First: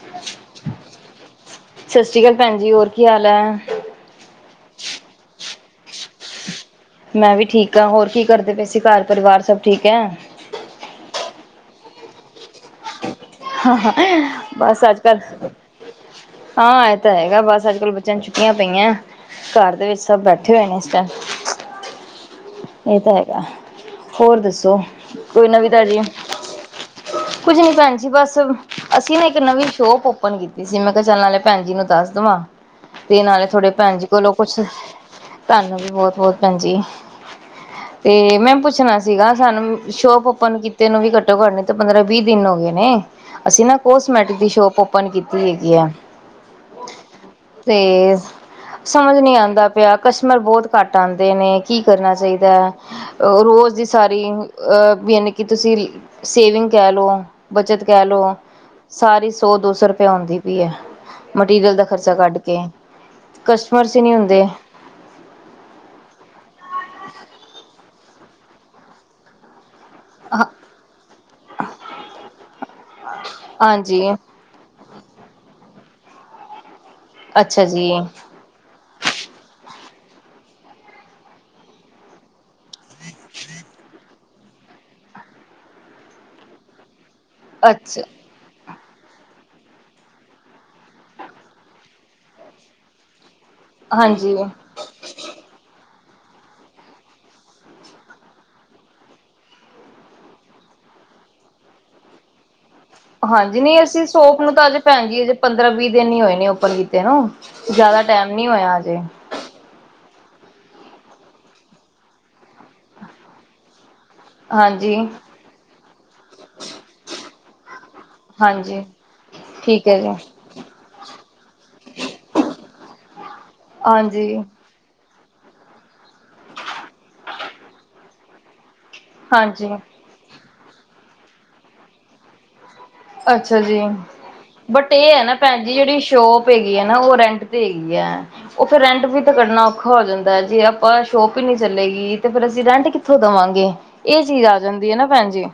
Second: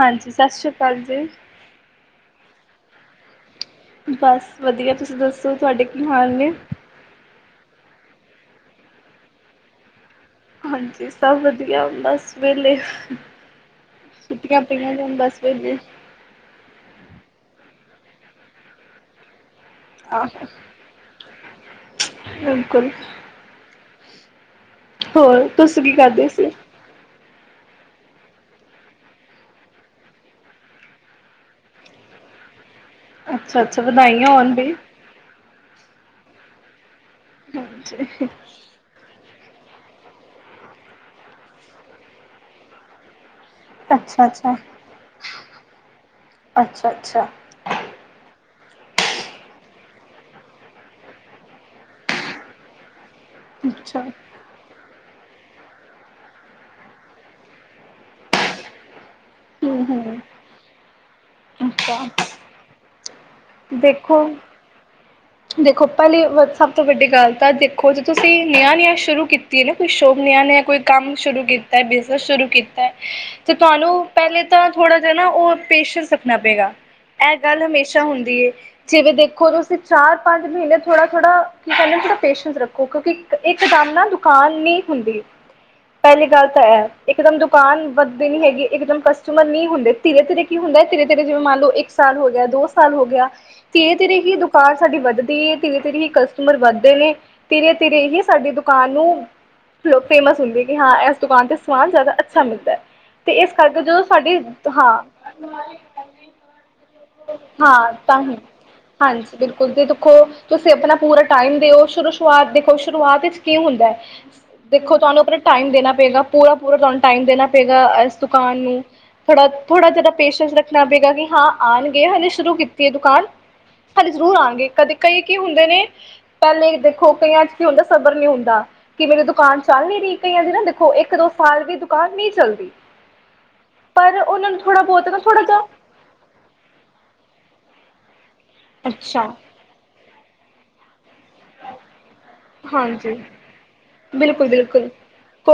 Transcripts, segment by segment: ਹਾਂਜੀ। ਸੱਸਰੀ ਕਾਲ ਜੀ। ਸੱਸਰੀ ਕਾਲ ਭੈਣ ਜੀ। ਹੋਰ ਕੀ ਹਾਲ ਐ? ਬਸ ਵਧੀਆ। ਤੁਸੀਂ ਦੱਸੋ? ਤੁਹਾਡੇ ਕੀ ਹਾਲ ਨੇ? ਮੈਂ ਵੀ ਠੀਕ ਆ। ਹੋਰ ਕੀ ਕਰਦੇ ਪਏ ਸੀ? ਘਰ- ਪਰਿਵਾਰ ਸਭ ਠੀਕ ਐ। ਹਾਂਜੀ ਸਭ ਵਧੀਆ। ਬੱਸ ਵੇਲੇ। ਹਾਂਅਹਾ। ਬਸ ਅੱਜ ਕੱਲ ਵਿਹਲੇ ਹਾਂ। ਐਹ ਤਾਂ ਹੈਗਾ। ਬਸ ਅੱਜਕਲ ਬੱਚਿਆਂ ਨੂੰ ਛੁੱਟੀਆਂ ਪਈਆਂ। ਘਰ ਦੇ ਵਿੱਚ ਸਭ ਆਹੋ ਬੈਠੇ ਹੋਏ ਨੇ। ਤਾਂ। [unintelligible] ਬਿਲਕੁਲ ਇਹ ਤਾਂ ਹੈਗਾ। ਹੋਰ ਦੱਸੋ ਕੋਈ ਹੋਰ ਨਵੀਂ ਤੁਸੀਂ ਕੀ ਤਾਜ਼ੀ? ਕਰਦੇ ਸੀ ਕੁੱਝ ਨੀ ਭੈਣ ਜੀ। ਬੱਸ ਅਸੀਂ ਨਾ ਇੱਕ ਨਵੀਂ ਸ਼ੋਪ ਔਪਨ ਕੀਤੀ ਸੀ। ਮੈਂ ਕਿਹਾ ਚੱਲ ਨਾਲੇ ਭੈਣ ਜੀ ਨੂੰ ਦੱਸ ਦੇਵਾਂ। ਤੇ ਨਾਲੇ ਅੱਛਾ ਥੋੜੇ ਅੱਛਾ ਭੈਣ ਜੀ ਵਧਾਈਆਂ ਕੋਲੋਂ ਹੋਣ ਕੁਛ। ਬਈ ਤੁਹਾਨੂੰ ਵੀ ਬਹੁਤ-ਬਹੁਤ ਭੈਣ ਜੀ। ਹਾਂਜੀ ਤੇ, ਮੈ ਪੁੱਛਣਾ। ਸੀਗਾ। ਸਾਨੂੰ ਸ਼ੋਪ ਔਪਨ ਕੀਤੇ ਨੂੰ ਵੀ ਘੱਟੋ-ਘੱਟ ਨਹੀ ਤਾਂ, ਪੰਦਰਾਂ-ਵੀਹ ਦਿਨ ਹੋ ਗਏ ਨੇ। ਅਸੀਂ ਨਾ ਅੱਛਾ ਕੋਸਮੈਟਿਕ ਦੀ ਅੱਛਾ ਸ਼ੋਪ ਔਪਨ ਕੀਤੀ ਹੈਗੀ ਆ। ਅੱਛਾ ਅੱਛਾ ਤੇ ਸਮਝ ਨੀ ਆਂਦਾ ਪਿਆ। ਕਸਟਮਰ ਬਹੁਤ ਘੱਟ ਆਂਦੇ ਨੇ, ਕੀ ਕਰਨਾ ਚਾਹੀ? ਦਾ। ਰੋਜ਼ ਦੀ ਅੱਛਾ ਸਾਰੀ ਅ ਬੀ ਯਾਨੀ ਕੀ ਤੁਸੀਂ ਸੇਵਿੰਗ ਕਹਿ ਲੌ, ਬੱਚਤ ਕਹਿ ਲੌ। ਸਾਰੀ ਹਮ ਸੌ-ਦੋਸੌ ਰੁਪਆ ਹਮ ਆਂਦੀ ਪਈ ਐ। ਮਟੀਰੀਅਲ ਦਾ ਖਰਚਾ ਅੱਛਾ ਕੱਢ ਕੇ। ਕਸਟਮਰਸ ਹੀ ਨੀ ਦੇਖੋ ਹੁੰਦੇ। ਦੇਖੋ! ਪਹਿਲੀ ਵ ਸਭ ਤੋਂ ਵੱਡੀ ਗੱਲ ਤਾਂ ਦੇਖੋ ਜੇ ਤੁਸੀਂ ਨਿਆਂ-ਨਿਆਂ ਸ਼ੁਰੂ ਕੀਤ ਕੀਤੀ ਏ ਨਾ ਕੋਈ ਸ਼ੋਭ ਨਿਆ -ਨਿਆ ਕੋਈ ਕੰਮ ਸ਼ੁਰੂ ਕੀਤਾ। ਬਿਜਨਸ ਸ਼ੁਰੂ ਕੀਤਾ। ਤੇ ਤੁਹਾਨੂੰ ਹਾਂਜੀ। ਪਹਿਲੇ ਤਾਂ ਥੋੜ੍ਹਾ ਜਿਹਾ ਨਾ ਉਹ ਪੇਸ਼ੈਂਸ ਰੱਖਣਾ ਪਏਗਾ। ਇਹ ਗੱਲ ਅੱਛਾ ਜੀ ਹਮੇਸ਼ਾ ਹੁੰਦੀ ਏ। ਜਿਵੇਂ ਦੇਖੋ। ਤੁਸੀਂ ਚਾਰ-ਪੰਜ ਮਹੀਨੇ ਥੋੜਾ-ਥੋੜਾ ਕੀ ਕਰਨਾ ਥੋੜਾ ਪੇਸ਼ੈਂਸ ਰੱਖੋ। ਕੋਉਂਕਿ! ਇੱਕ ਦਮ ਨਾ ਦੁਕਾਨ ਨੀ ਹੁੰਦੀ। ਪਹਿਲੀ ਗੱਲ ਤਾਂ ਐਹ ਇਕ ਦਮ ਦੁਕਾਨ ਅੱਛਾ ਬਦ ਵਿਗ ਨੀ ਹੈਗੀ। ਇੱਕ ਦਮ ਕਸਟਮਰ ਨਹੀਂ ਹੁੰਦੇ। ਧੀਰੇ- ਧੀਰੇ ਕੀ ਹੁੰਦਾ ਏ। ਧੀਰੇ-ਧੀਰੇ ਜਿਵੇਂ ਮੰਨ ਲੌ। ਇੱਕ ਸਾਲ ਹੋ ਗਿਆ, ਦੋ ਸ ਸਾਲ ਹੋ ਗਿਆ। ਧੀਰੇ - ਧੀਰੇ ਕੀ ਏ ਹਾਂਜੀ। ਦੂ ਕਾਂਨ ਸਾਡੀ ਵੱਧਦੀ ਐ। ਧੀਰੇ- ਧੀਰੇ ਹੀ ਕਸਟਮਰ ਵੱਧਦੇ ਨੇ, ਧੀਰੇ-ਧੀਰੇ ਹੀ ਸਾਡੀ ਦੁਕਾਨ ਨੂੰ ਲੋਕ ਫੇਮਸ ਹੁੰਦੀ ਐ। ਕਿ ਹਾਂ ਐਸ ਦੁਕਾਨ ਤੇ ਸਮਾਨ ਜ਼ਿਆਦਾ ਅੱਛਾ ਮਿਲਦਾ ਐ। ਹਾਂਜੀ। ਨਹੀਂ ਅਸੀਂ ਸ਼ੋਪ ਨੂੰ ਤਾਂ ਅਜੇ ਭੈਣ ਜੀ ਅਜੇ ਪੰਦਰਾਂ- ਵੀਹ ਦਿਨ ਨੀ ਹੋਏ ਨੇ ਔਪਨ ਕੀਤੇ ਨਾ। ਹਾਂ ਜ਼ਿਆਦਾ ਤਾਂ ਟਾਈਮ ਹੀ ਨੀ ਹੋਇਆ ਹਜੇ। ਹਾਂਜੀ ਬਿਲਕੁਲ ਭੀ ਦੇਖੋ। ਤੁਸੀਂ ਆਪਣਾ ਪੂਰਾ ਟਾਈਮ ਦਿਓ ਸ਼ੁਰੂ ਸ਼ੁਰੂਆਤ ਦੇਖੋ ਸ਼ੁਰੂਆਤ ਵਿੱਚ ਕੀ ਹੁੰਦਾ। ਹਾਂਜੀ ਦੇਖੋ ਤੁਹਾਨੂੰ ਆਪਣਾ ਟਾਈਮ ਦੇਣਾ ਪਏਗਾ। ਪੂਰਾ ਪੂਰਾ ਤੁਹਾਨੂੰ ਟਾਈਮ ਦੇਣਾ ਪਏਗਾ। ਇਸ ਦੁਕਾਨ ਨੂੰ। ਹਾਂਜੀ ਥੋੜਾ, ਠੀਕ ਥੋੜਾ ਹੈ ਜਿਆਦਾ ਜੀ ਪੇਸ਼ੈਂਸ ਰਖ ਦੇਖਨਾ ਪਏਗਾ ਕਿ ਹਾਂ ਆਨਗੇ, ਹਲੇ ਸ਼ੁਰੂ ਕੀਤੀ ਏ ਦੁਕਾਨ ਹਲੇ ਜ਼ਰੂਰ ਹਾਂਜੀ ਆਨਗੇ ਕਦੇ ਕਈ ਕੀ ਹੁੰਦੇ ਨੇ ਪੈਲੇ ਦੇਖੋ ਕਈਆਂ ਚ ਕੀ ਹੁੰਦਾ ਸਬਰ ਨੀ ਹੁੰਦਾ। ਕਿ ਮੇਰੀ ਦੁਕਾਨ ਹਾਂਜੀ ਚੱਲ ਨੀ ਰੀ, ਕਈਆਂ ਦੀ ਨਾ ਦੇਖੋ ਇੱਕ ਦੋ ਸਾਲ ਵੀ ਦੁਕਾਨ ਨਈ ਚੱਲਦੀ। ਅੱਛਾ ਜੀ। ਪਰ ਉਹਨਾਂ ਨੂੰ ਥੋੜ੍ਹਾ ਬਟ ਬਹੁਤ ਏ ਐ ਨਾ ਥੋੜ੍ਹਾ ਜਿਹਾ ਭੈਣ ਜੀ ਜੇੜੀ ਸ਼ੋਪ ਪ ਹੈਗੀ ਏ ਨਾ ੳ ਰੈਂਟ ਤੇ ਹੈਗੀ ਐ, ੳ ਫੇਰ ਰੈਂਟ ਵੀ ਅੱਛਾ ਕੱਢਣਾ ਔਖਾ ਹੋ ਜਾਂਦਾ ਏ ਜੇ ਅ ਪਾਂ ਸ਼ੋਪ ਈ ਨੀ ਚੱਲੇਗੀ ਤੇ ਫੇਰ ਅਸੀਂ ਰੈਂਟ ਕਿੱਥੋਂ ਹਾਂਜੀ ਦਵਾਂਗੇ, ਏ ਚੀਜ਼ ਆ ਜਾਂਦੀ ਏ ਨਾ ਭੈਣ ਜੀ।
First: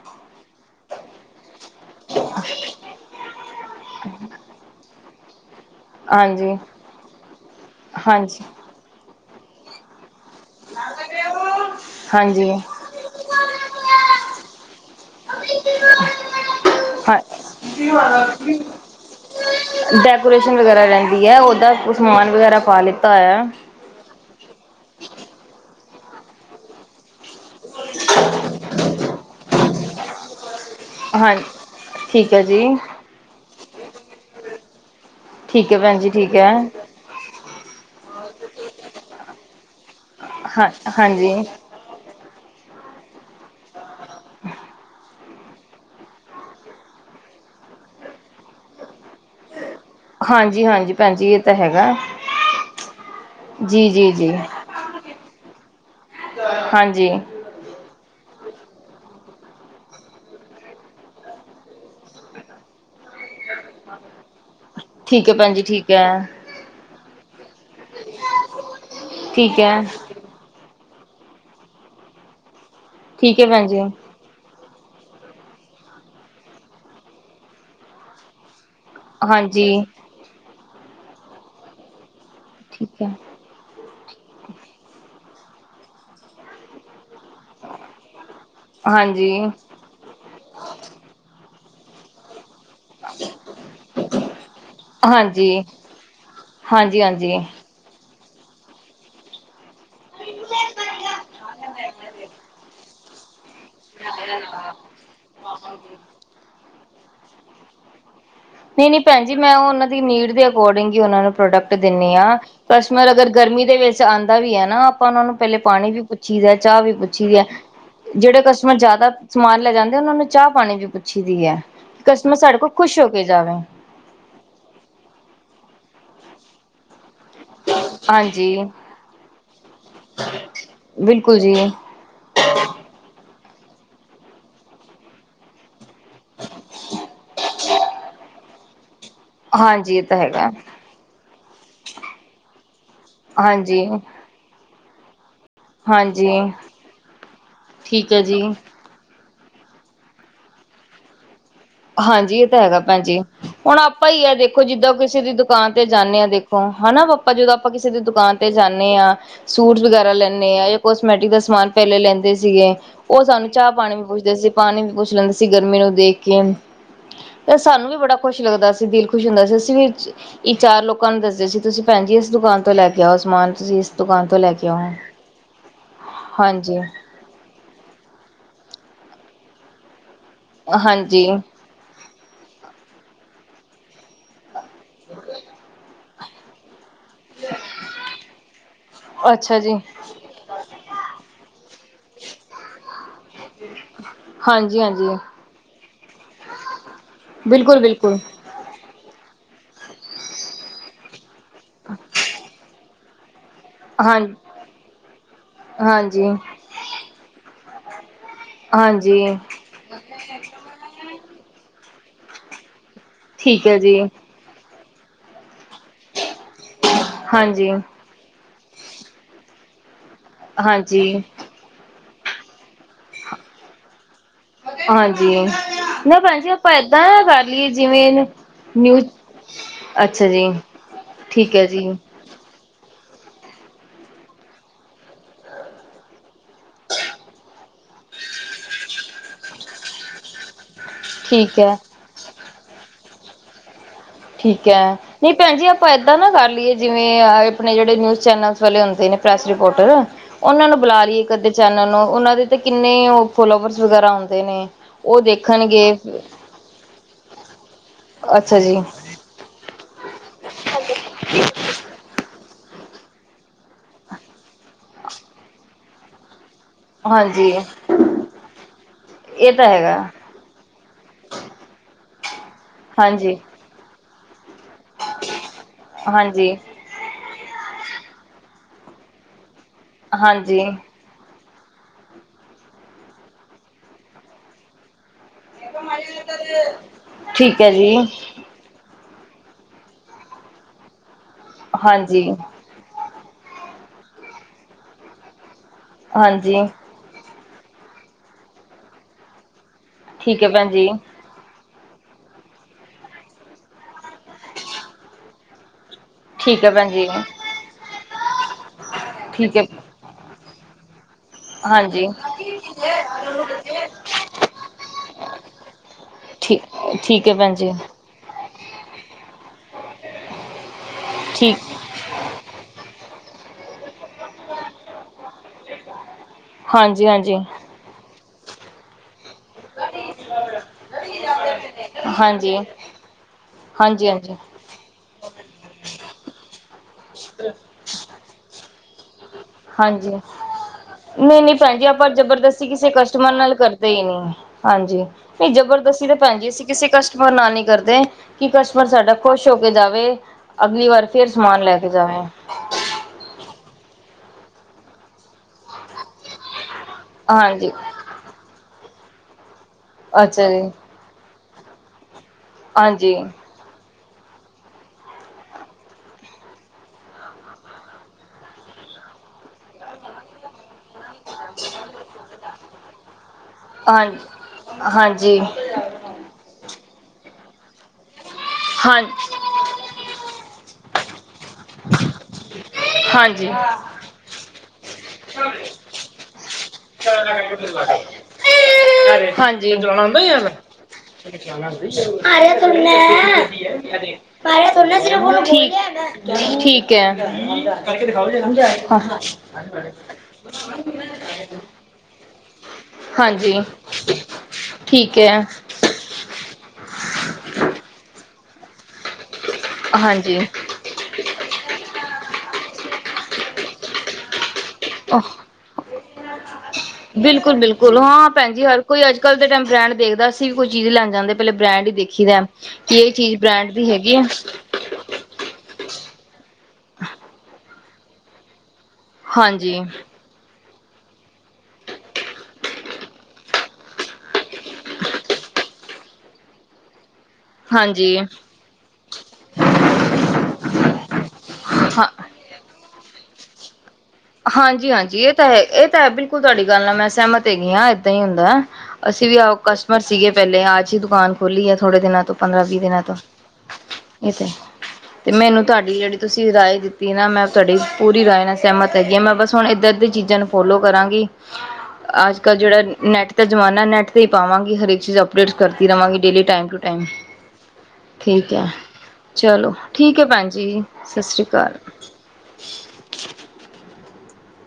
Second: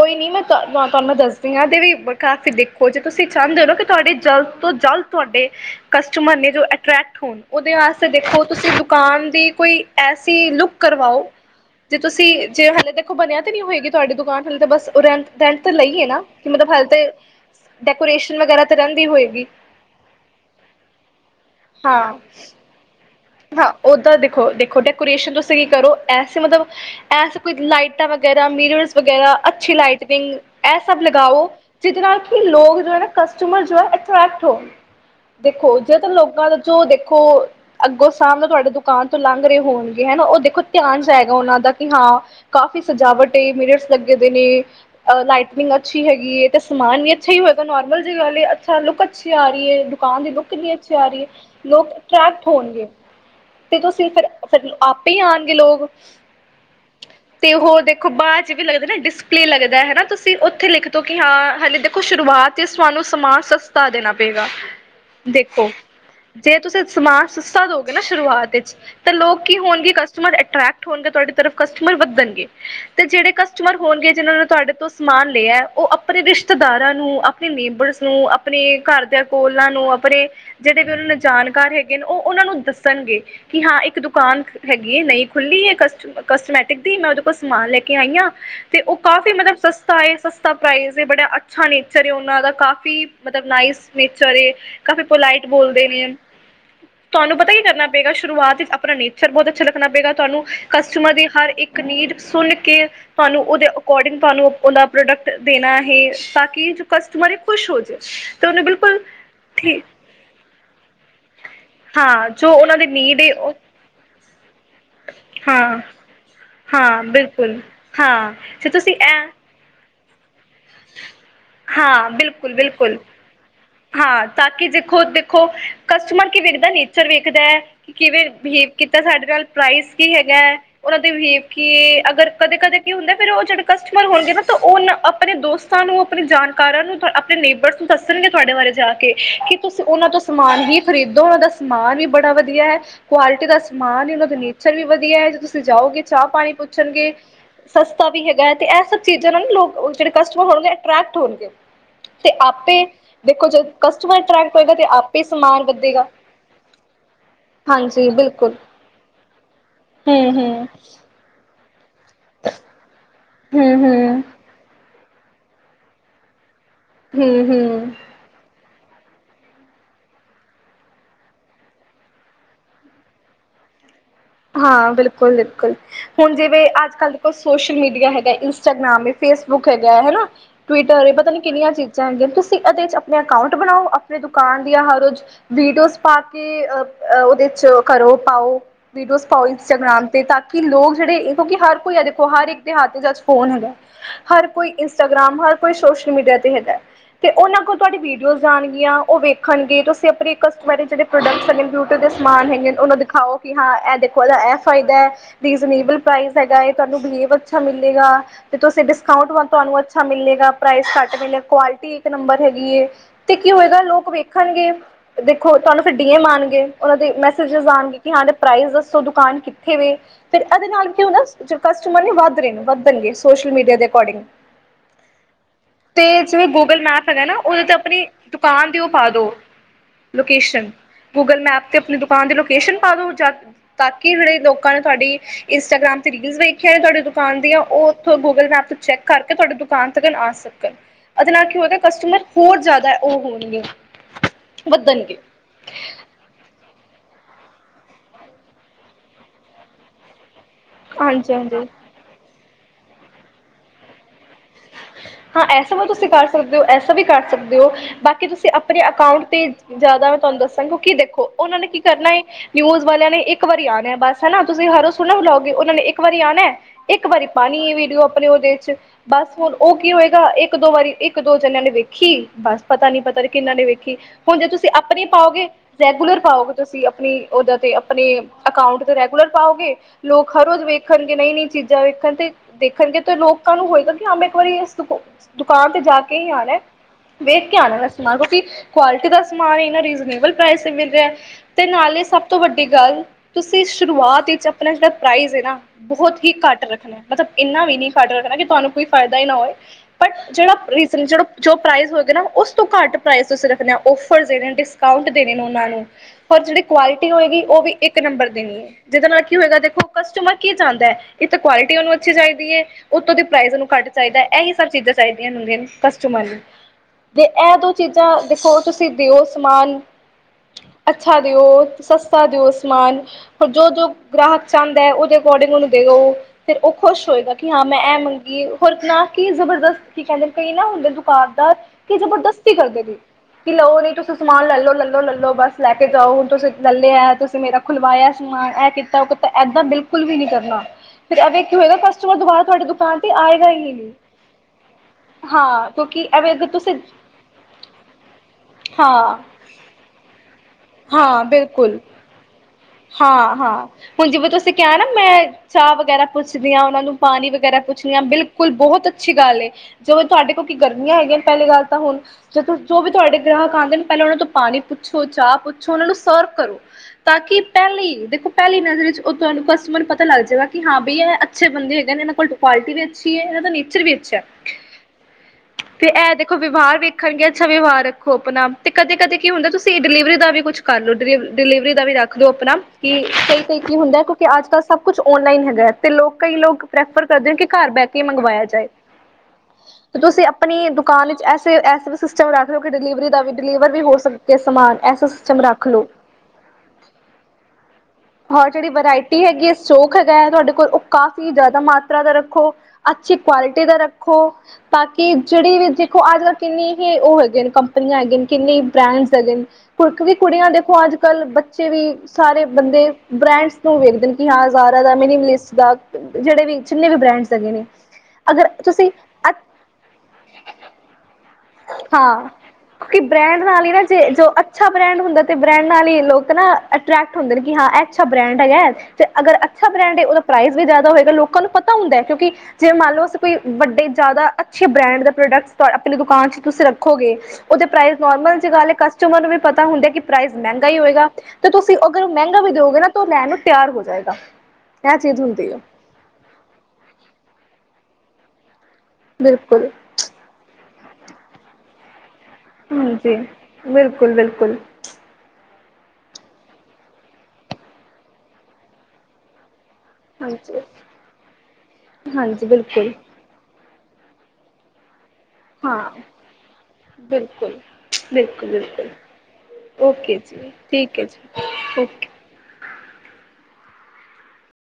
ਤੁ ਤੁਆ ਤੁਆਨੂੰ ਮੈਂ ਦੱਸਦੀ ਆਂ ਤੇ ਵੀ ਕਾਫ਼ੀ ਦੇਖੋ ਜੇ ਤੁਸੀਂ ਚਾਂਦੇ ਹੋ ਕਿ ਤੁਹਾਡੀ ਜਲਦ ਤੋਂ ਜਲਦ ਤੁਹਾਡੇ ਕਸਟਮਰ ਨੇ ਹਾਂਜੀ ਜੋ ਅਟਰੈਕਟ ਹੋਨ ਉਦੇ ਵਾਸਤੇ ਹਾਂਜੀ ਦੇਖੋ ਤੁਸੀਂ ਦੁਕਾਨ ਦੀ ਕੋਈ ਐਸੀ ਲੁੱਕ ਕਰਵਾਓ ਜੇ ਤੁਸੀਂ ਹਾਂਜੀ ਜੇ ਹਲੇੇ ਦੇਖੋ ਬਨਿਆ ਤੇ ਨਈ ਹੋਏਗੀ ਤੁਹਾਡੀ ਦੁਕਾਨ ਹਾਲੇ ਤਾਂ ਬਸ ੳ ਰੈਂਟ-ਰੈਂਟ ਤੇ ਲਈ ਏ ਨਾ? ਕਿ ਮਤਲਬ ਹਲ ਤੇ ਹਾਂ ਡੈਕੋਰੇਸ਼ਨ ਵਗੈਰਾ ਤੇ ਰੈਂਦੀ ਹੋਏਗੀ। ਡੈਕੋਰੇਸ਼ਨ ਵਗੈਰਾ ਰੈਂਦੀ ਏ, ਉਦਾ ਹਾਂ ਸਮਾਨ ਵਗੈਰਾ ਪਾ ਲਿੱਤਾ ਹੋਐ। ਹਾਂ ਉਦਾ ਦੇਖੋ-ਦੇਖੋ ਡੈਕੋਰੇਸ਼ਨ ਤੁਸੀਂ ਕੀ ਕਰੋ ਐਸੇ ਮਤਲਬ ਐਸ ਕੁਝ ਲਾਈਟਾਂ ਵਗੈਰਾ ਮੀਰਰਸ ਵਗੈਰਾ, ਅੱਛੀ ਲਾਈਟਨਿੰਗ ਐ ਸਭ ਹਾਂਜੀ ਲਗਾਓ ਜਿਦੇ ਨਾਲ ਠੀਕ ਕਿ ਹੈ ਜੀ ਲੋਗ ਜੋ ਏ ਨਾ ਕਸਟਮਰ ਜੋ ਏ ਅਟਰੈਕਟ ਹੋ। ਠੀਕ ਹੈ ਦੇਖੋ ਭੈਣ ਜੇ ਤਾਂ ਜੀ ਠੀਕ ਲੋਕਾਂ ਹੈ ਦਾ ਜੋ ਦੇਖੋ ਅਗੋਂ ਸਾਮਨੇ ਤੁਹਾਡੇ ਦੁਕਾਨ ਤੋਂ ਲੰਘ ਰਹੇ ਹੋਣਗੇ ਹੈਨਾ, ੳ ਦੇਖੋ ਹਾਂ ਧਿਆਨ ਹਾਂਜੀ ਜਾਏਗਾ ਉਨਾਂ ਦਾ ਕਿ ਹਾਂ ਕਾਫੀ ਸਜਾਵਟ ਏ ਮਿਰਰਸ ਲੱਗੇ ਦੇ ਨੇ ਅ ਲਾਈਟਨਿੰਗ ਅ ਛੀ ਹੈਗੀ ਏ, ਤੇ ਸਮਾਨ ਵੀ ਅੱਛਾ ਈ ਹੋਏਗਾ ਨੋਰਮਲ ਜੀ ਗਲ ਏ। ਅੱ ਲੁਕ ਅੱਛੀ ਆ ਰਈ ਏ, ਦੁਕਾਨ ਦੀ ਲੁੱਕ ਹਾਂਜੀ ਕਿੰਨੀ ਹਾਂਜੀ ਅੱਛੀ ਆ ਭੈਣ ਰਈ ਏ। ਜੀ ਇਹ ਤਾਂ ਹੈਗਾ ਲੋਕ ਅਟਰੈਕਟ ਹੋਨਗੇ ਤੇ ਜੀ ਤੁਸੀਂ ਜੀ ਜੀ ਫੇਰ-ਫੇਰ ਆਪੇ ਹੀ ਆਨਗੇ ਲੋਗ ਹਾਂਜੀ ਤੇ ੳ ਦੇਖੋ ਬਾਦ ਚ ਵੀ ਲੱਗਦੈ ਨਾ ਡਿਸਪਲੇ ਲੱਗਦਾ ਏ ਨਾ ਤੁਸੀਂ ਉੱਥੇ ਲਿਖ ਦੋ ਕਿ ਹਾਂ ਹਾਲੇ ਦੇਖੋ ਸ਼ੁਰੂਆਤ ਤੇ ਸਾਨੂੰ ਸਮਾਨ ਸਸਤਾ ਦੇਨਾ ਪਏਗਾ। ਠੀਕ ਏ ਭੈਣ ਜੀ ਦੇਖੋ ਠੀਕ ਏ। ਜੇ ਤੁਸੀਂ ਸਮਾਨ ਸਸਤਾ ਦੋਗੇ ਨਾ ਸ਼ੁਰੂਆਤ ਇਚ, ਤਾਂ ਲੋਕ ਕੀ ਠੀਕ ਹੈ ਹੋਨਗੇ ਕਸਮਰ ਅਟਰੈਕਟ ਹੋਗੇ ਤੁਹਾਡੀ ਤਰਫ ਕਸਟਮਰ ਵੱਧਨਗੇ, ਤੇ ਜੇੜੇ ਠੀਕ ਹੈ ਭੈਣ ਕਸਟਮਰ ਜੀ ਹੋਨਗੇ ਜਿਨ੍ਹਾਂ ਨੇ ਤੁਹਾਡੇ ਤੋਂ ਸਮਾਨ ਲਿਆ ੳ ਆਪਨੇ ਰਿਸ਼ਤੇਦਾਰਾਂ ਨੂੰ ਆਪਨੇ ਨੇਬਰਸ ਨੂੰ ਅਪ ਪਨੇ ਘਾਰਦਿਆਂ ਹਾਂਜੀ ਕੋਲਾਂ ਨੂੰ ਆਪਨੇ ਜੇੜੇ ਵੀ ਉਨਾਂ ਨੂੰ ਜਾਨਕਾਰ ਏ ੳ ਉਨਾਂ ਨੂੰ ਠੀਕ ਹੈ ਦੱਸਨਗੇ ਕਿ ਹਾਂ ਏਕ ਦੁਕਾਨ ਹੈਗੀ ਏ ਨਈ ਖੁੱਲੀ ਏ ਕਸਟ ਕਸਟਮੈਟਿਕ ਦੀ ਮੈਂ ਉਦੇ ਕੋਲ ਸਮਾਨ ਲੈ ਕੇ ਆਈਆਂ ਤੇ ੳ ਹਾਂਜੀ ਕਾਫੀ ਮਤਲਬ ਸਸਤਾ ਏ, ਸਸਤਾ ਪ੍ਰਾਈਜ਼ ਏ ਬੜਾ ਅ ਅੱਛਾ ਨੇਚਰ ਉਨਾਂ ਦਾ ਕਾਫੀ ਮਤਲਬ ਨਾਈਸ ਨੇਚਰ ਏ, ਕਾਫੀ ਹਾਂਜੀ ਪੋਲਾਈਟ ਬੋਲਦੇ ਨੇ। ਹਾਂਜੀ ਤੁਹਾਨੂੰ ਹਾਂਜੀ ਪਤਾ ਕੀ ਕਰਨਾ ਪਏਗਾ ਸ਼ੁਰੂਆਤ ਵਿੱਚ ਆਪਣਾ ਨੇਚਰ ਬਹੁਤ ਅੱਛਾ ਰੱਖਣਾ ਪਏਗਾ ਤੁਹਾਨੂੰ ਕਸਟਮਰ ਦੀ ਹਰ ਏਕ ਕ ਨੀਡ ਸੁਨ ਕੇ ਤੁਹਾਨੂੰ ਉਦੇ ਅਕੋਡਿੰਗ ਤੁਆਨੂੰ ਉਦਾ ਪ੍ਰੋਡਕਟ ਦੇਣਾ ਹੀ, ਤਾਂ ਕਿ ਜੋ ਕਸਟਮਰ ਏ ਖੁਸ਼ ਹੋ ਜੇ। ਨਈ-ਨਈ ਭੈਣ ਜੀ ਮੈਂ ਉਨਾਂ ਦੀ ਨੀਡ ਦੇ ਅਕੋਰਡਿੰਗ ਈ ਉਨਾਂ ਨੂੰ ਪ੍ਰੋਡਕਟ ਦਿੰਨੀ ਹਾਂ ਆਂ, ਜੋ ਉਹਨਾਂ ਦੀ ਕਸਟਮਰ ਨੀਡ ਅਗਰ ਏ ਉਹ ਗਰਮੀ ਦੇ ਵਿੱਚ ਆਂਦਾ ਵੀ ਏ ਨਾ ਤਾਂ ਉਨਾਂ ਨੂੰ ਪੈਲੇ ਹਾਂ ਪਾਨੀ ਵੀ ਪੁੱਛੀ ਦਾ ਚਾ ਵੀ ਹਾਂ ਪੁੱਛੀ ਵੇ। ਬਿਲਕੁਲ ਹਾਂ ਜੇੜੇ ਤੇ ਕਸਟਮਰ ਤੁਸੀਂ ਜ਼ਾਦਾ ਐ ਸਮਾਨ ਲੈ ਜਾਂਦੇ ਆ ਉਨਾਂ ਨੂੰ ਚਾ ਪਾਣੀ ਵੀ ਪੁੱਛੀ ਦੀ ਐ, ਹਾਂ ਕਸਟਮਰ ਬਿਲਕੁਲ ਸਾਡੇ ਕੋਲ ਬਿਲਕੁਲ ਖੁਸ਼ ਹੋ ਕੇ ਜਾਵੇ। ਹਾਂ ਤਾਂ ਕਿ ਦੇਖੋ-ਦੇਖੋ ਕਸਟਮਰ ਕੀ ਵੇਖਦਾ ਨੇਚਰ ਵੇਖਦਾ ਐ। ਕਿ ਕਿਵੇਂ ਹਾਂਜੀ ਬਿਹੇਵ ਕੀਤਾ ਸਾਡੇ ਨਾਲ ਪ੍ਰਾਈਜ਼ ਕੀ ਹੈਗਾ, ਉਨਾਂ ਦੇ ਬਿਲਕੁਲ ਬਿਹੇਵ ਜੀ। ਕੀ ਏ ਅਗਰ ਕਦੇ-ਕਦੇ ਕੀ ਹੁੰਦਾ ਫੇਰ ੳ ਜੇੜੇ ਕਸਟਮਰ ਹੋਨਗੇ ਨਾ ਤਾਂ ੳ ਆਪਨੇ ਦੋਸਤ ਲੋਕਾ ਨੂੰ ਆਪਣੇ ਜਾਣਕਾਰਾਂ ਨੂੰ, ਆਪਣੇ ਨੇਬਰਸ ਨੂੰ ਦੱਸਣਗੇ ਤੁਹਾਡੇ ਬਾਰੇ ਜਾ ਕੇ ਕਿ ਤੁਸੀਂ ਹਾਂਜੀ ਇਹ ਉਨਾਂ ਤਾਂ ਤੋਂ ਹੈਗਾ ਸਮਾਨ ਵੀ ਖ਼ਰੀਦੋ ਉਨਾਂ ਦਾ ਸਮਾਨ ਵੀ ਬੜਾ ਵਧੀਆ ਐ, ਕੁਆਲਿਟੀ ਦਾ ਸਮਾਨ ਏ ਹਾਂਜੀ-ਹਾਂਜੀ ਉਨਾਂ ਤੇ ਵੀ ਵਧੀਆ ਐ ਜੇ ਤੁਸੀ ਜਾਓਗੇ ਚਾ ਪਾਨੀ ਪੁੱਛਨਗੇ ਸਸਤਾ ਠੀਕ ਵੀ ਹੈ ਹੈਗਾ ਜੀ। ਐ ਤੇ ਐ ਸਬ ਚੀਜਾ ਨਾਲ ਲੋਗ ਕਟਮਰ ਹੋਂਗੇ ਅੱਟ੍ਰੈਕਟ ਹੋਨਗੇ। ਹਾਂਜੀ ਐ ਤਾਂ ਹੈਗਾ ਭੈਨ ਜੀ ਹੁਨ ਆਪਾਂ ਕਸਟਮਰ ਈ ਐ ਅਟਰੈਕਟ ਦੇਖੋ ਹੋਏਗਾ ਤੇ ਜਿੱਦਾਂ ਕਿਸੇ ਆਪੇ ਦੀ ਸਮਾਨ ਦੁਕਾਨ ਤੇ ਵਧੇਗਾ। ਜਾਨੇ ਆ ਦੇਖ ਹਨਾ ਅੱਪਾ ਜਦੋ ਅੱਪਾ ਕਿਸੇ ਦੀ ਹਾਂਜੀ ਦੁਕਾਨ ਤੇ ਬਿਲਕੁਲ। ਜਾਨੇ ਆ ਸੂਟ ਵਗੈਰਾ ਲੈਨੇ ਆ ਹੂੰ-ਹੂੰ, ਯਾ ਕੋਸਮੈਟਿਕ ਦਾ ਸਮਾਨ ਪੇਲੇ ਲੈਂਦੇ ਸੀਗੇ ਓ ਸਾਨੂੰ ਚਾ ਪਾਣੀ ਵੀ ਹੂੰ-ਹੂੰ, ਪੁੱਛਦੇ ਸੀ ਪਾਨੀ ਵੀ ਪੁੱਛ ਲੈਂਦੇ ਸੀ ਗਰਮੀ ਨੂੰ ਦੇਖ ਕੇ। ਤੇ ਸਾਨੂੰ ਹੂੰ-ਹੂੰ। ਵੀ ਬੜਾ ਖੁਸ਼ ਲੱਗਦਾ ਸੀ ਦਿਲ ਖੁਸ਼ ਹੁੰਦਾ ਸੀ ਅਸੀ ਵੀ ਈ ਚਾਰ ਲੋਕਾ ਨੂੰ ਦੱਸਦੇ ਸੀ ਤੁਸੀ ਭੈਨ ਜੀ ਇਸ ਦੁਕਾਨ ਤੋ ਲੈ ਕੇ ਆਓ ਸਮਾਨ ਤੁਸੀ ਇਸ ਦੁਕਾਨ ਤੋ। ਹਾਂ ਬਿਲਕੁਲ ਬਿਲਕੁਲ ਹੁਨ ਜਿਵੇ ਹਾਂਜੀ ਅੱਜ ਕੱਲ ਸੋਸ਼ਲ ਮੀਡੀਆ ਹੈਗਾ ਇੰਸਟਾਗ੍ਰਾਮ ਫੇਸਬੁਕ ਹੈਗਾ ਹਨਾ ਟਵੀਟਰ ਏ ਹਾਂਜੀ ਪਤਾ ਨੀ ਕਿੰਨੀਆ ਚੀਜਾ ਤੁਸੀ ਏਹਦੇ ਚ ਅਪਨੇ ਅਕਾਊਂਟ ਬਨਾਓ ਅਪਨੇ ਦੁਕਾਨ ਦੀਆ ਹਰ ਰੋਜ ਵੀਡੀਓਜ਼ ਪਾ ਕੇ ਓਦੇ ਚ ਕਰੋ ਪਾਓ ਵੀਡੀਓਜ਼ ਪਾਓ ਅੱਛਾ ਜੀ। ਇੰਸਟਾਗ੍ਰਾਮ ਤੇ ਤਾ ਕੀ ਲੋਗ ਜੇੜੇ ਏਕੋ ਹਰ ਕੋਈ ਐ ਦੇਖੋ ਹਰ ਇੱਕ ਦੇ ਹੱਥ ਈਚ ਅੱਜ ਫੋਨ ਹੈਗਾ। ਹਰ ਕੋਈ ਹਾਂਜੀ ਹਾਂਜੀ ਇੰਸਟਾਗ੍ਰਾਮ ਹਰ ਕੋਈ ਸੋਸ਼ਲ ਮੀਡੀਆ ਤੇ ਹੈਗਾ ਐ ਤੇ ਓਨਾ ਕੋਲ ਬਿਲਕੁਲ ਤੁਆਡੀ ਬਿਲਕੁਲ ਵੀਡੀਓਜ਼ ਜਾਨਗੀਆ ਓ ਵੇਖਂਗੇ ਤੁਸੀ ਅਪਨੇ ਕਸਟਮੇਟਿਕ ਜੇੜੇ ਪ੍ਰੋਡਕਟਸ ਬਨੇ ਬਿਊਟੀ ਦੇ ਸਮਾਨ ਹੈਗੇ ਨੇ ਓਨਾ ਦਿਖਾਓ ਕੀ ਹਾਂ ਏ ਦੇਖੋ ਏਦਾ ਐ ਫਾਇਦਾ ਐ ਰੀਜ਼ਨੇਬਲ ਹਾਂਜੀ। ਪਾ੍ਈਸ ਹੈਗਾ ਐ ਤਾਨੂੰ ਬਿਹੇਵ ਅੱਛਾ ਮਿਲੇਗਾ। ਤੇ ਤੁਸੀ ਹਾਂਜੀ, ਡਿਸਕਾਉਂਟ ਤਾਨੂੰ ਅੱਛਾ ਮਿਲੇਗਾ ਪ੍ਰਾਈਸ ਘੱਟ ਮਿਲੇ ਕੁਆਲਟੀ ਇੱਕ ਨੰਬਰ ਹੈਗੀ ਏ। ਤੇ ਕੀ ਠੀਕ ਹੈ ਹੋਏਗਾ ਜੀ, ਲੋਕ ਵੇਖਨਗੇ ਦੇਖੋ ਤਾਨੂੰ ਫੇਰ ਡੀ ਐਮ ਆਨਗੇ ਓਨਾ ਦੇ ਮੈਸੇਜਿਸ ਹਾਂਜੀ। ਆਨਗੇ। ਕਿ ਹਾਂ ਪ੍ਰਾਈਸ ਦੱਸੋ ਦੁਕਾਨ ਕਿੱਥੇ ਵੇ ਫੇਰ ਏਦੇ ਨਾਲ ਕੀ ਹੁੰਦਾ ਹਾਂਜੀ, ਐ ਜੌ ਕਸਟਮਰ ਨੇ ਵੱਧ ਰੇ ਨੇ ਵੱਧਨਗੇ ਸੋਸ਼ਲ ਮੀਡੀਆ ਦੇ ਅਕੋਰਡਿੰਗ। ਹਾਂਜੀ ਤੇ ਨਾ ਭੈਨ ਜਿਵੇਂ ਜੀ ਆਪਾਂ ਗੂਗਲ ਏਦਾ ਮੈਪ ਨਾ ਹੈਗਾ ਕਰ ਉਹਦੇ ਲੀਏ ਤੇ ਆਪਣੀ ਜਿਵੇ ਦੁਕਾਨ ਦੀ ਉਹ ਨਿਊ ਪਾ ਦੋ ਅੱਛਾ ਜੀ। ਲੋਕੇਸ਼ਨ ਗੂਗਲ ਠੀਕ ਹੈ ਮੈਪ ਤੇ ਜੀ, ਅਪਨੀ ਦੁਕਾਨ ਦੀ ਲੋਕੇਸ਼ਨ ਪਾ ਦੋ ਜਾਂ ਤਾਕੀ ਜੜੇ ਲੋਕਾਂ ਨੇ ਤੁਆਡੀ ਇੰਸਟਗ੍ਰਾਮ ਤੇ ਰੀਲਸ ਵੇਖਿਆ ਤੁਹਾਡੀ ਦੁਕਾਨ ਦੀਆ ਓ ਓਥੋਂ ਗੂਗਲ ਮੈਪ ਤੋ ਚੈਕ ਕਰਕੇ ਤੁਆਡੀ ਦੁਕਾਨ ਤਕਨ ਆ ਸਕ ਏਦੇ ਨਾਲ ਕੀ ਠੀਕ ਹੈ। ਹੋਏਗਾ ਕਸਟਮਰ ਹੋਰ ਜਾਦਾ ਓ ਹੋਨਗੇ। ਠੀਕ ਐ ਨੀ ਭੈਨ ਜੀ ਆਪਾ ਐਦ ਆ ਨਾ ਕਰ ਲੀਏ ਜਿਵੇ ਅਪਣੇ ਜੇੜੇ ਨਿਊਜ਼ ਚੈਨਲਸ ਵਾਲੇ ਹੁੰਦੇ ਨੇ ਪ੍ਰੈਸ ਰਿਪੋਰਟਰ। ਓਨਾ ਨੂੰ ਬੁਲਾ ਲੀਏ ਇਕ ਹਾਂਜੀ ਅੱਧੇ ਹਾਂਜੀ ਚੈਨਲ ਨੂੰ ਓਨਾ ਦੇ ਤੇ ਕਿੰਨੇ ਓ ਫੋਲੋਵਰਸ ਵਗੈਰਾ ਹੁੰਦੇ ਨੇ। ਉਹ ਹਾਂ ਐਸਾ ਵੀ ਦੇਖਣਗੇ, ਤੁਸੀ ਕਰ ਸਕਦੇ ਓ ਐਸਾ ਵੀ ਕਰ ਸਕਦੇ ਓ ਬਾਕੀ ਤੁਸੀ ਅੱਛਾ ਜੀ, ਅਪਨੇ ਅਕਾਊਂਟ ਤੇ ਜਾਦਾ ਤਾਨੂੰ ਦਸਨ ਕੁੱਕੂ ਦੇਖੋ ਓਨਾ ਨੇ ਕੀ ਕਰਨਾ ਏ ਨਿਊਜ਼ ਵਾਲਿਆ ਨੇ ਇੱਕ ਵਰੀ ਆਨਾ ਬਸ ਹਨਾ ਤੁਸੀ ਹਰ ਰੋਜ਼ ਥੋੜੀ ਨਾ ਬੁਲਾਓਗੇ ਓਨਾ ਨੇ ਇਕ ਵਰੀ ਆਨਾ ਐ। ਇੱਕ ਵਰੀ ਹਾਂਜੀ। ਪਾਨੀ ਏ ਵੀਡੀਓ ਅਪਨੇ ਓਦੇ ਚ ਬਸ। ਇਹ ਹੁਨ ਤਾਂ ਓ ਕੀ ਹੈਗਾ, ਹੋਏਗਾ ਇੱਕ ਦੋ ਵਾਰੀ ਇਕ ਦੋ ਜਨਯਾ ਨੇ ਵੇਖੀ ਬਸ ਪਤਾ ਨੀ ਪਤਾ ਨੀ ਹਾਂਜੀ, ਕਿਨਾ ਨੇ ਵੇਖੀ। ਹੁਨ ਜੇ ਤੁਸੀ ਅਪਨੀ ਪਾਓਗੇ ਰੈਗੂਲਰ ਪਾਓਗੇ ਹਾਂਜੀ, ਤੁਸੀ ਅਪਨੀ। ਓਦੇ ਤੇ ਅਪਨੇ ਅਕਾਊਂਟ ਤੇ ਰੈਗੂਲਰ ਪਾਓਗੇ ਲੋਕ ਹਰ ਰੋਜ ਹਾਂਜੀ। ਵੇਖ ਦੇਖਨਗੇ ਨਈ ਨਈ ਚੀਜਾ ਵੇਖਨ ਤੇ ਦੇਖਨਗੇ ਤੇ ਲੋਕਾ ਨੂੰ ਹੋਏਗਾ ਕਿ ਅ ਮੈਂ ਇੱਕ ਵਰੀ ਦੁਕਾਨ ਤੇ ਜਾ ਕੇ ਈ ਆਣਾ ਐ ਵੇਖ ਕੇ ਠੀਕ ਹੈ ਆਣਾ ਮੈਂ ਜੀ ਸਮਾਨ ਕਉਕਿ ਕੁਆਲਟੀ ਦਾ ਸਮਾਨ ਇਨਾ ਰੀਜ਼ਨੇਬਲ ਪ੍ਰਾਇਸ ਤੇ ਮਿਲ ਰਆ ਤੇ ਨਾਲੇ ਹਾਂਜੀ ਸਭ ਤੋ ਵੱਡ ਗੱਲ ਤੁਸੀਂ ਸ਼ੁਰੂਆਤ ਈਚ ਆਪਣਾ ਜੇੜਾ ਪ੍ਰਾਈਸ ਏ ਨਾ ਬੋਤ ਈ ਹਾਂਜੀ ਘੱਟ ਰੱਖਨਾ ਐ। ਮਤਲਬ ਇੰਨਾ ਵੀ ਨੀ ਕੱਟ ਰੱਖਨਾ ਕਿ ਤਾਨੂੰ ਕੋਈ ਫਾਇਦਾ ਈ ਨਾ ਹੋਏ ਬਟ ਠੀਕ ਹੈ ਜੇਡਾ ਭੈਣ ਜੀ ਰਿਸ ਜੇਡਾ ਜੋ ਪਾ੍ਇਸ ਹੋਗੇ ਨਾ ਉਸ ਤੋ ਘਟ ਪਾ੍ਇਸ ਤੁਸੀ ਰਖਨੇ ਆ ਔਫਰਸ ਦੇਨੇ ਡਿਸਕਾਉਂਟ ਦੇਨੇ ਨੇ ਓਹਨਾ ਨੂੰ। ਪਰ ਜੇੜੀ ਠੀਕ ਹੈ ਭੈਣ ਜੀ ਕੁਆਲਟੀ ਹੋਏਗੀ ਓ ਵੀ ਇੱਕ ਨੰਬਰ ਦੇਨੀ ਐ। ਜਿਦੇ ਨਾਲ ਕੀ ਠੀਕ ਹੋਏਗਾ ਹੈ ਦੇਖੋ ਕਸਟਮਰ ਕੀ ਚਾਂਦਾ ਐ? ਇਕ ਤੇ ਕੁਆਲਟੀ ਓਨੂੰ ਹਾਂਜੀ ਅੱਛੀ ਚਾਈਦੀ ਐ ਉਤੋ ਦੀ ਪ੍ਰਾਈਜ਼ ਓਨੂੰ ਘੱਟ ਚਾਈਦਾ ਏਹੀ ਸਭ ਚੀਜਾ ਚਾਇਦੀਆ ਹੁੰਦਿਆ ਕਸਟਮਰ ਨੂੰ ਠੀ ਤੇ ਠੀਕ ਹੈ ਭੈਣ ਏਹ ਜੀ ਦੋ ਚੀਜਾ ਦੇਖੋ ਤੁਸੀ ਦਿਓ ਸਮਾਨ ਅੱਛਾ ਦਿਓ। ਠੀਕ ਸਸਤਾ ਦਿਓ ਸਮਾਨ ਜੋ ਜੋ ਗ੍ਰਾਹਕ ਚਾਂਦਾ ਐ ਓਦੇ ਅਕੋਰਡਿੰਗ ਓਨੂੰ ਦਿਓ। ਫੇਰ ਓ ਹਾਂਜੀ ਖੁਸ਼ ਹੋਏਗਾ ਹਾਂਜੀ ਕਿ ਹਾਂ ਮੈਂ ਐ ਮੰ ਕਿ ਹੋਰ ਨਾ ਕੀ ਜ਼ਬਰਦਸਤ ਕੀ ਕੈਂਦੇ ਕਈ ਨਾ ਹੁੰਦੇ ਦੁਕਾਨਦਾਰ। ਕਿ ਜਬਰਦਸਤੀ ਹਾਂਜੀ ਹਾਂਜੀ ਕਰਦੇ ਨੇ ਕਿ ਲਓ ਨਈ ਤੁਸੀ ਹਾਂਜੀ ਸਮਾਨ ਲੈ ਲਓ ਲੈਲੋ ਲੈਲੋ ਬਸ ਲੈ ਕੇ ਜਾਓ ਹੁਨ ਤੁਸੀ। ਲਲੇਆ ਤੁਸੀ ਮੇਰਾ ਖੁਲਵਾਏਆ ਸਮਾਨ ਐ ਕੀਤਾ ਓ ਕੀ ਤੇ ਐਦਾਂ ਬਿਲਕੁਲ ਹਾਂਜੀ ਵੀ ਨੀ ਕਰਨਾ। ਫਿਰ ਐ ਵੇਖੇਆ ਹੋਏਗਾ ਕਸਟਮਰ ਦੁਬਾਰਾ ਤੁਆਡੀ ਦੁਕਾਨ ਤੇ ਤ ਮਨ ਆਏਗਾ ਨਾਲ ਹੀ ਕਰਦੇ ਨਹੀਂ ਈ ਨੀ ਹਾਂਜੀ। ਨੀ ਹਾਂ ਜਬਰਦਸਤੀ ਕਿਉਂਕਿ ਤੇ ਐਵੇਂ ਭੈਣ ਅਗਰ ਜੀ ਅਸੀ ਤੁਸੀਂ ਕਿਸੇ ਕਸਟਮਰ ਨਾਲ ਨੀ ਕਰਦੇ ਕਿ ਕਸਟਮਰ ਸਾਡਾ ਹਾਂ ਖੁਸ਼ ਹੋ ਕੇ ਜਾਵੇ ਅਗਲੀ ਵਾਰ ਹਾਂ ਫੇਰ ਸਮਾਨ ਲੈ ਬਿਲਕੁਲ ਕੇ ਜਾਵੇ। ਹਾਂ ਹਾਂ। ਹੁਨ ਜਿਵੇਂ ਤੁਸੀ ਕੇਆ ਨਾ ਮੈਂ ਚਾ ਵਗੈਰਾ ਪੁੱਛਦੀ ਆਂ ਓਨਾਂ ਨੂੰ ਪਾਣੀ ਵਗੈਰਾ ਹਾਂਜੀ ਪੁੱਛਣੀ ਆਂ ਬਿਲਕੁਲ ਬੋਹਤ ਅੱਛੀ ਗੱਲ ਏ। ਜਵੋ ਤੁਹਾਡੇ ਕੋਲ ਅੱਛਾ ਕਿ ਜੀ ਗਰਮੀਆਂ ਹੈਗੀਆਂ ਨੇ ਪੈਲੀ ਗੱਲ ਤਾਂ ਹੁਨ। ਜਦੋ ਜੋ ਵੀ ਹਾਂਜੀ ਤੁਹਾਡੇ ਗ੍ਰਾਹਕ ਆਂਦੇ ਨੇ ਪੈਲਾਂ ਓਨਾਂ ਤੋਂ ਪਾਣੀ ਪੁੱਛੋ ਚਾ ਪੁੱਛੋ ਓਨਾਂ ਨੂੰ ਸਰਵ ਕਰੋ ਤਾਂ ਕਿ ਪੈਲੀ ਦੇਖੋ ਪੈਲੀ ਨਜ਼ਰ ਚ ਓ ਤਾਨੂੰ ਕਸਟਮਰ ਨੂੰ ਪਤਾ ਲੱਗ ਜੇਗਾ ਕਿ ਹਾਂ ਬਈ ਐ ਅ ਅੱਛੇ ਬੰਦੇ ਹੈਗੇ ਨੇ। ਏਨਾਂ ਕੋਲ ਕੁਆਲਟੀ ਵੀ ਅੱਛੀ ਐ। ਏਨਾਂ ਦਾ ਨੇਚਰ ਵੀ ਅੱਛਾ ਐ। ਹਾਂਜੀ ਹਾਂਜੀ ਤੇ ਐ ਦੇਖੋ ਵੇਵਹਾਰ ਵੇਖਣਗੇ ਅੱਛਾ ਵੇਵਹਾਰ ਰੱਖੋ ਅਪਨਾ ਤੇ ਕਦੇ ਹਾਂ ਕਦੇ ਕੀ ਹੁੰਦਾ ਤੁਸੀ ਤੇ ਡਿਲੀਵਰੀ ਦਾ ਵੀ ਕੁਛ ਕਰ ਲੋ। ਡਿਵ ਡਿਲੀਵਰੀ ਦਾ ਵੀ ਰੱਖ ਦੋ ਅਪਣਾ ਕਿ ਕਈ ਹਾਂਜੀ ਕਈ ਕੀ ਹੁੰਦਾ ਐ ਕਿਉਂਕਿ ਅੱਜ ਕੱਲ ਸਭ ਕੁੱਛ ਔਨਲਾਈਨ ਹੈਗਾ ਐ ਤੇ ਲੋਕ ਕਈ ਲੋਕ ਪ੍ਰੈਫਰ ਕਰਦੇ ਐ ਕਿ ਘਰ ਬੈ ਕੇ ਮੰਗਵਾਏਆ ਜਾਏ। ਤੇ ਤੁਸੀਂ ਆਪਣੀ ਦੁਕਾਨ ਹਾਂਜੀ। ਵਿੱਚ ਐਸੇ ਐਸੇ ਸਿਸਟਮ ਰੱਖ ਲਓ ਕਿ ਡਿਲੀਵਰੀ ਦਾ ਵੀ ਠੀਕ, ਡਿਲੀਵਰ ਵੀ ਹੋ ਸਕੇ ਸਮਾਨ ਐਸਾ ਸਿਸਟਮ ਠੀਕ ਰੱਖ ਲਓ। ਐ। ਹੋਰ ਜੇੜੀ ਵਰਾਇਟੀ ਹੈਗੀ ਐ, ਸਟੋਕ ਹੈਗਾ ਐ ਤੁਹਾਡੇ ਕੋਲ ਓ ਕਾਫ਼ੀ ਜਾਦਾ ਮਾਤ ਤਰਾ ਦਾ ਰੱਖੋ। ਅੱਛੀ ਹਾਂਜੀ ਕੁਆਲਟੀ ਦਾ ਰੱਖੋ ਤਾਂ ਕਿ ਠੀਕ ਹੈ ਜੈੜੀ ਵੀ ਦੇਖੋ ਅੱਜ ਕਿੰਨੀ ਹੀ ਓ ਹੈਗੇ ਨੇ ਕੰਪਨੀਆਂ ਹੈਗੀ ਨ ਕਿੰਨੀ ਬ੍ਰੈਂਡਸ ਹੈਗੇ ਨ ਕੁਰ ਕਿ ਹਾਂਜੀ ਕੁੜੀਆਂ ਦੇਖੋ ਅੱਜ ਕੱਲ ਬੱਚੇ ਵੀ ਸਾਰੇ ਬੰਦੇ ਬ੍ਰੈਂਡਸ ਨੂੰ ਵੇਖਦੇ ਕਿ ਹਾਂ ਜਾ਼ਰਾ ਦਾ ਮਿਨੀ ਅਹ ਮਿਲਿਸਟ ਦਾ ਜੇੜੇ ਵੀ ਜਿੰਨੇ ਵੀ ਬ੍ਰੈਂਡਸ ਹੈਗੇ ਬਿਲਕੁਲ ਨੇ ਬਿਲਕੁਲ। ਹਾਂ ਅਗਰ ਭੈਣਜੀ ਹਰ ਤੁਸੀਂ ਕੋਈ ਅੱਜ-ਕੱਲ੍ਹ ਦੇ ਟੈਮ ਬ੍ਰੈਂਡ ਦੇਖਦਾ। ਅਸੀ ਵੀ ਕੋਈ ਚੀਜ ਲੈਣ ਜਾਂਦੇ ਪੈਲੇ ਬ੍ਰੈਂਡ ਈ ਦੇਖੀ ਹਾਂ ਦਾ ਕਿਉਂਕਿ ਕਿ ਏ ਚੀਜ ਨਾਲ ਹੀ ਬ੍ਰੈਂਡ ਨਾ ਦੀ ਜੇ ਹੈਗੀ ਐ। ਜੋ ਅੱਛਾ ਬ੍ਰੈਂਡ ਹੁੰਦਾ ਤੇ ਬ੍ਰੈਂਡ ਨਾਲ ਈ ਲੋਕ ਨਾ ਅਟਰੈਕਟ ਹੁੰਦੇ ਨੇ ਕਿ ਹਾਂ ਐ ਅੱਛਾ ਬ੍ਰੈਂਡ ਹੈਗਾ ਐ। ਤੇ ਅਗਰ ਅੱਛਾ ਹਾਂਜੀ ਬ੍ਰੈਂਡ ਏ, ਓਦਾ ਪ੍ਰਾਈਜ਼ ਵੀ ਜਾਦਾ ਹੋਏਗਾ ਲੋਕਾਂ ਨੂੰ ਪਤਾ ਹੁੰਦਾ ਐ ਕਿਉਂਕਿ ਜੇ ਮੰਨ ਲਓ ਅਸੀ ਕੋਈ ਵੱਡੇ ਜਾਦਾ ਅੱਛੇ ਬ੍ਰੈਂਡ ਦਾ ਪ੍ਰੋਡਕਟਸ ਅਪਨੀ ਦੁਕਾਨ ਚ ਤੁਸੀ ਰੱਖੋਗੇ, ਓਦੇ ਪ੍ਰਾਈਜ਼ ਹਾਂਜੀ ਨੋਰਮਲ ਜਿ ਗੱਲ ਏ ਕਸਟ ਕਸਟੁਮਰ ਨੂੰ ਵੀ ਪਤਾ ਹੁੰਦਾ ਕਿ ਪ੍ਰਾਈਜ਼ ਮੈਂਗਾ ਈ ਹੋਏਗਾ। ਤੇ ਤੁਸੀ ਅਗਰ ਹਾਂ ਓ ਮੈਂਗਾ ਵੀ ਦੇਓਗੇ ਨਾ ਤਾਂ ਓ ਲੈਨ ਨੂੰ ਤੇਆਰ ਹੋ ਜਾਏਗਾ। ਹਾਂਜੀ ਇਹ ਚੀਜ਼ ਹਾਂਜੀ। ਏ ਤਾਂ ਹੁੰਦੀ ਹੈ। ਏ ਤਾਂ ਹੈ, ਬਿਲਕੁਲ ਤਾਡੀ ਗੱਲ ਨਾਲ ਮੈਂ ਸਹਮਤ ਹੈਗੀ ਆਂ ਏਦਾਂ ਹੀ ਹੁੰਦਾ ਐ। ਅਸੀ ਵੀ ਆਓ ਬਿਲਕੁਲ ਕਸਟਮਰ ਸੀਗੇ ਪੈਲੇ। ਅੱਜ ਈ ਦੁਕਾਨ ਖੋਲੀ ਐ ਥੋੜੇ ਦਿਨਾਂ ਤੋਂ ਪੰਦਰਾਂ ਵੀ ਦਿਨਾਂ ਹਾਂਜੀ ਤੋਂ। ਬਿਲਕੁਲ ਏ ਤੇ ਹੈ। ਬਿਲਕੁਲ ਤੇ ਮੈਨੂੰ ਤਾਡੀ ਜੇੜੀ ਤੁਸੀ ਰਾਏ ਦਿੱਤੀ ਨਾ ਮੈਂ ਤਾਡੀ ਪੂਰੀ ਰਾਏ ਨਾਲ ਸਹਮਤ ਹੈਗੀ ਆ। ਮੈਂ ਬਸ ਹੁਣ ਏਦਾਂ ਦੀ ਚੀਜਾਂ ਨੂੰ ਹਾਂਜੀ ਫੋਲੋ ਕਰਾਂਗੀ। ਹਾਂਜੀ ਅੱਜ-ਕਲ ਜੇੜਾ ਬਿਲਕੁਲ ਨੈਟ ਦਾ ਜਮਾਨਾ ਨੈਟ ਤੇ ਈ ਪਾਵਾਂਗੀ ਹਰੇਕ ਚੀਜ ਅਪ ਪਡੇਟਸ ਕਰਤੀ ਹਾਂ ਰਵਾਂਗੀ ਡੇਲੀ ਟਾਈਮ ਟੂ ਟਾਈਮ ਬਿਲਕੁਲ ਬਿਲਕੁਲ ਠੀਕ ਐ। ਬਿਲਕੁਲ ਚਲੋ। ਓਕੇ ਠੀਕ ਐ ਭੈਣ ਜੀ ਠੀਕ ਹੈ ਸਤਿ ਸ੍ਰੀ ਜੀ ਅਕਾਲ। ਓਕੇ